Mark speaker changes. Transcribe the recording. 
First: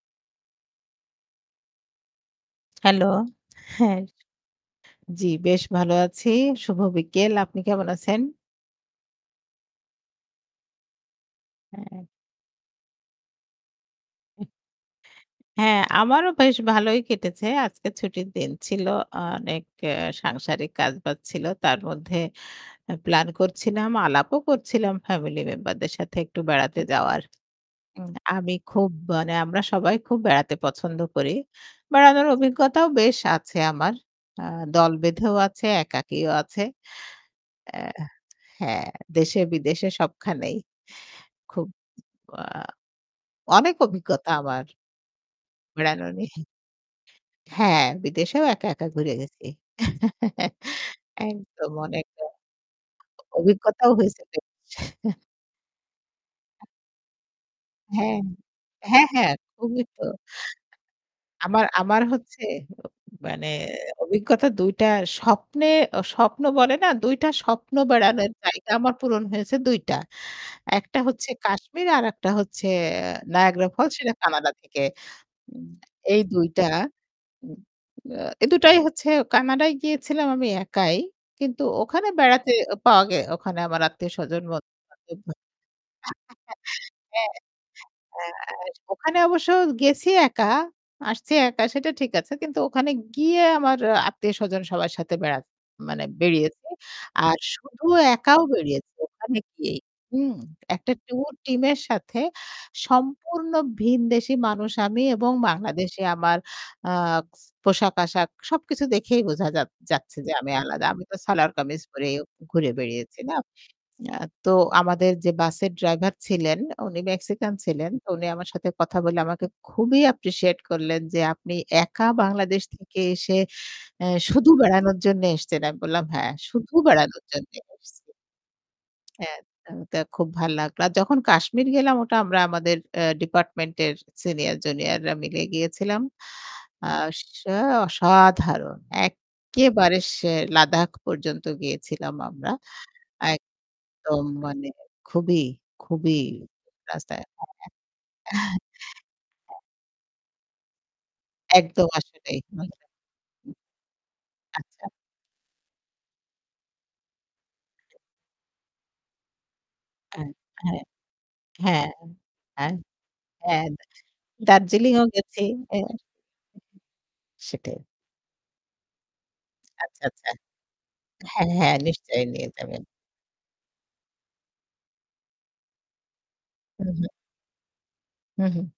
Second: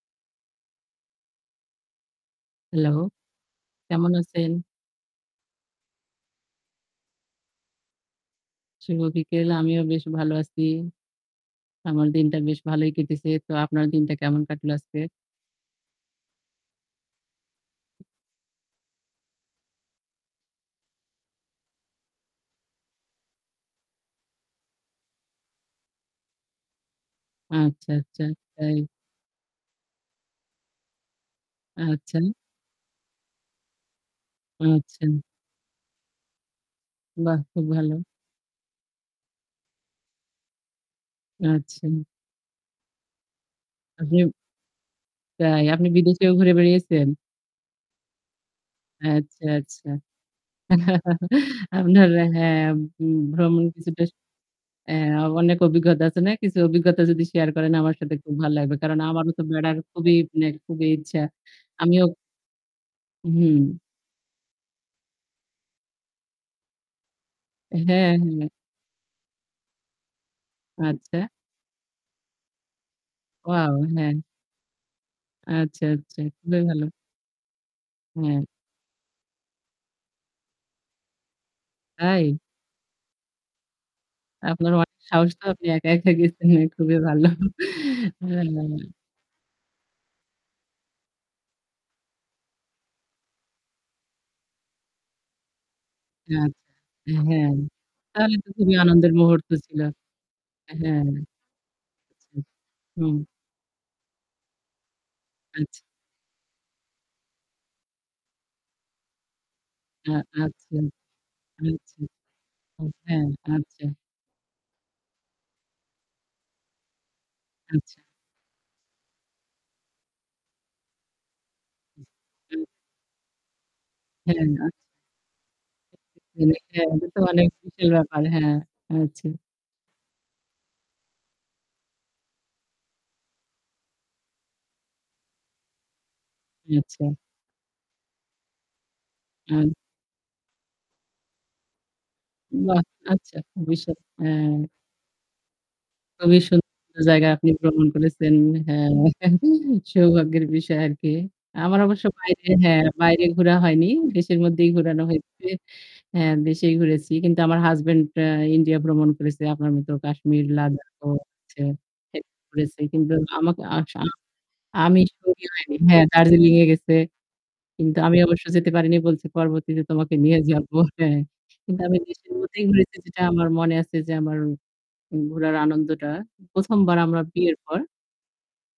Speaker 1: Hello,
Speaker 2: hello, হ্যাঁ।
Speaker 1: কেমন আছেন?
Speaker 2: জি, বেশ ভালো আছি। শুভ বিকেল। আপনি কেমন আছেন?
Speaker 1: শুভ বিকেল, আমিও বেশ ভালো আছি।
Speaker 2: হ্যাঁ।
Speaker 1: আমার দিনটা বেশ ভালোই কেটেছে। তো আপনার দিনটা কেমন কাটলো আজকে?
Speaker 2: হ্যাঁ আমারও বেশ ভালোই কেটেছে। আজকে ছুটির দিন ছিল। অনেক এ্যা সাংসারিক কাজ-বাজ ছিল। তার মধ্যে এ্যা প্লান করছিলাম, আলাপও করছিলাম ফ্যামিলি মেম্বার দের সাথে একটু বেড়াতে যাওয়ার।
Speaker 1: আচ্ছা,
Speaker 2: উ
Speaker 1: আচ্ছা,
Speaker 2: আমি
Speaker 1: তাই?
Speaker 2: খুব মানে আমরা সবাই খুব বেড়াতে পছন্দ করি।
Speaker 1: আচ্ছা।
Speaker 2: বেড়ানোর অভিজ্ঞতাও বেশ আছে আমার। আ দল
Speaker 1: আচ্ছা।
Speaker 2: বেঁধেও আছে, একাকীও আছে।
Speaker 1: বাহ! খুব
Speaker 2: অ্যা
Speaker 1: ভালো।
Speaker 2: হ্যাঁ, দেশে বিদেশে সবখানেই, খুব
Speaker 1: আচ্ছা।
Speaker 2: আ অনেক
Speaker 1: আ
Speaker 2: অভিজ্ঞতা
Speaker 1: হ্যা।
Speaker 2: আমার।
Speaker 1: তাই আপনি
Speaker 2: বেড়ানো
Speaker 1: বিদেশেও
Speaker 2: নিয়ে।
Speaker 1: ঘুরে বেড়িয়েছেন?
Speaker 2: হ্যাঁ, বিদেশেও একা, একা, ঘুরে
Speaker 1: আচ্ছা,
Speaker 2: গেছি।
Speaker 1: আচ্ছা।
Speaker 2: একদম, অনেক
Speaker 1: আপনার
Speaker 2: দ
Speaker 1: হ্যাঁ, উ ভ্রমণ
Speaker 2: অভিজ্ঞতাও
Speaker 1: কিছুটা
Speaker 2: হইছে বেশ।
Speaker 1: এ্যা অনেক অভিজ্ঞতা আছে না? কিছু অভিজ্ঞতা যদি শেয়ার করেন আমার সাথে
Speaker 2: হ্যাঁ,
Speaker 1: খুব ভালো লাগবে। কারণ
Speaker 2: হ্যাঁ,
Speaker 1: আমারও
Speaker 2: হ্যাঁ,
Speaker 1: তো বেড়ার
Speaker 2: খুবই তো।
Speaker 1: খুবই মানে খুবই ইচ্ছা।
Speaker 2: আমার, আমার
Speaker 1: আমিও
Speaker 2: হচ্ছে, অ মানে
Speaker 1: হুম।
Speaker 2: অভিজ্ঞতা ২ টা স্বপ্নে ও স্বপ্ন বলে না ২ টা স্বপ্ন
Speaker 1: হ্যাঁ,
Speaker 2: বেড়ানোর
Speaker 1: হ্যাঁ।
Speaker 2: জায়গা আমার পূরণ হয়েছে ২ টা। একটা
Speaker 1: আচ্ছা।
Speaker 2: হচ্ছে 'কাশ্মীর' আরেকটা হচ্ছে
Speaker 1: Wow,
Speaker 2: 'নায়াগ্রাফলস' সেটা
Speaker 1: হ্যাঁ।
Speaker 2: 'কানাডা' থেকে। উ
Speaker 1: আচ্ছা,
Speaker 2: এই
Speaker 1: আচ্ছা
Speaker 2: ২
Speaker 1: খুবই
Speaker 2: টা
Speaker 1: ভালো।
Speaker 2: উ আ
Speaker 1: হ্যা।
Speaker 2: এ ২ হচ্ছে 'কানাডায়' গিয়েছিলাম আমি একাই। কিন্তু ওখানে
Speaker 1: তাই।
Speaker 2: বেড়াতে এ পাওয়া গে ওখানে আমার আত্মীয়-স্বজন
Speaker 1: আপনার
Speaker 2: বন্ধু
Speaker 1: অনেক সাহস
Speaker 2: [unintelligible]
Speaker 1: তো আপনি একা, একা, গেছেন খুবই ভালো।
Speaker 2: হ্যাঁ। আস
Speaker 1: [unintelligible]
Speaker 2: ওখানে অবশ্য গেছি একা, আসছি একা, সেটা ঠিক আছে। কিন্তু ওখানে গিয়ে আমার আত্মীয়-স্বজন সবার সাথে বেরাত মানে বেড়িয়েছি।
Speaker 1: আচ্ছা,
Speaker 2: আর
Speaker 1: হ্যাঁ।
Speaker 2: শুধু
Speaker 1: তাহলে
Speaker 2: একাও
Speaker 1: তো খুবই
Speaker 2: বেড়িয়েছি
Speaker 1: আনন্দের
Speaker 2: ওখানে
Speaker 1: মুহূর্ত
Speaker 2: গিয়ে
Speaker 1: ছিল।
Speaker 2: হুম। একটা
Speaker 1: হ্যাঁ।
Speaker 2: ট্যুর টিমের সাথে
Speaker 1: জি, হুম।
Speaker 2: সম্পূর্ন ভীনদেশি মানুষ আমি, এবং
Speaker 1: আচ্ছা।
Speaker 2: বাংলাদেশে আমার আ স পোশাক-আসাক সব কিছু দেখেই বুঝা যা
Speaker 1: আ
Speaker 2: যাচ্ছে যে, আমি
Speaker 1: আচ্ছা,
Speaker 2: আলাদা। আমি তো সালওয়ার-কামিজ
Speaker 1: আচ্ছা,
Speaker 2: পরে ঘুরে
Speaker 1: উম
Speaker 2: বেড়িয়েছি
Speaker 1: হ্যাঁ,
Speaker 2: না।
Speaker 1: আচ্ছা।
Speaker 2: আ তো আমাদের যে বাসের ড্রাইভার ছিলেন উনি 'মেক্সিকান' ছিলেন।
Speaker 1: আচ্ছা।
Speaker 2: তো উনি আমার সাথে কথা বলে আমাকে খুবই অ্যাপ্রিশিয়েট করলেন যে, "আপনি একা বাংলাদেশ
Speaker 1: [unintelligible]
Speaker 2: থেকে এসে এ্যা
Speaker 1: হ্যাঁ,
Speaker 2: শুধু
Speaker 1: আচ্ছা।
Speaker 2: বেড়ানোর জন্য এসছেন?" আমি বললাম "হ্যাঁ,
Speaker 1: [unintelligible]
Speaker 2: শুধু
Speaker 1: এটা তো
Speaker 2: বেড়ানোর
Speaker 1: অনেক
Speaker 2: জন্যে
Speaker 1: বিশাল
Speaker 2: এসেছি।"
Speaker 1: ব্যাপার। হ্যাঁ, আচ্ছা।
Speaker 2: হ্যা, [unintelligible] তা খুব ভালো লাগলো। আর যখন 'কাশ্মীর' গেলাম ওটা আমরা আমাদের এ্যা ডিপার্টমেন্টের সিনিয়র জুনিয়ররা মিলে গিয়েছিলাম।
Speaker 1: আচ্ছা।
Speaker 2: আস আ অসাধারণ
Speaker 1: আ
Speaker 2: একেবারে সেই 'লাদাখ' পর্যন্ত গিয়েছিলাম আমরা।
Speaker 1: বাহ্! আচ্ছা,
Speaker 2: এক
Speaker 1: [unintelligible]
Speaker 2: দম
Speaker 1: হ্যাঁ।
Speaker 2: মানে খুবই, খুবই,
Speaker 1: খুবই সুন্দর
Speaker 2: রাস্তায়
Speaker 1: জায়গা আপনি ভ্রমণ করেছেন।
Speaker 2: [unintelligible]
Speaker 1: হ্যাঁ সৌভাগ্যের বিষয় আরকি। আমার
Speaker 2: একদম
Speaker 1: অবশ্য
Speaker 2: আসলেই
Speaker 1: বাইরে
Speaker 2: হুম।
Speaker 1: হ্যাঁ বাইরে ঘোরা হয়নি। দেশের মধ্যেই
Speaker 2: আচ্ছা।
Speaker 1: ঘুরানো হয়েছে। হ্যাঁ, দেশেই ঘুরেছি। কিন্তু আমার হাসব্যান্ড আ 'ইন্ডিয়া' ভ্রমণ করেছে। আপনার মতো
Speaker 2: আ
Speaker 1: 'কাশ্মীর'
Speaker 2: হ্যাঁ,
Speaker 1: 'লাদাখ' ও হচ্ছে
Speaker 2: হ্যাঁ,
Speaker 1: এহ
Speaker 2: হ্যাঁ,
Speaker 1: ঘুরেছে কিন্তু আমাক
Speaker 2: হ্যাঁ,
Speaker 1: আ [unintelligible] আমি
Speaker 2: দার্জিলিংও গেছি।
Speaker 1: সঙ্গী হয়নি।
Speaker 2: এ্যা
Speaker 1: হ্যাঁ 'দার্জিলিং' এ গেছে।
Speaker 2: সেটাই।
Speaker 1: কিন্তু আমি অবশ্যই যেতে পারিনি বলছে পরবর্তীতে
Speaker 2: আচ্ছা,
Speaker 1: তোমাকে
Speaker 2: আচ্ছা।
Speaker 1: নিয়ে যাব হ্যাঁ,
Speaker 2: হ্যাঁ, হ্যাঁ,
Speaker 1: কিন্তু আমি
Speaker 2: নিশ্চয়ই
Speaker 1: দেশের
Speaker 2: নিয়ে
Speaker 1: মধ্যেই
Speaker 2: যাবেন।
Speaker 1: ঘুরেছি যেটা আমার মনে আছে যে আমার ঘোরার আনন্দটা। ১ম
Speaker 2: হু,
Speaker 1: বার
Speaker 2: হু।
Speaker 1: আমরা বিয়ের পর
Speaker 2: হুম, হুম।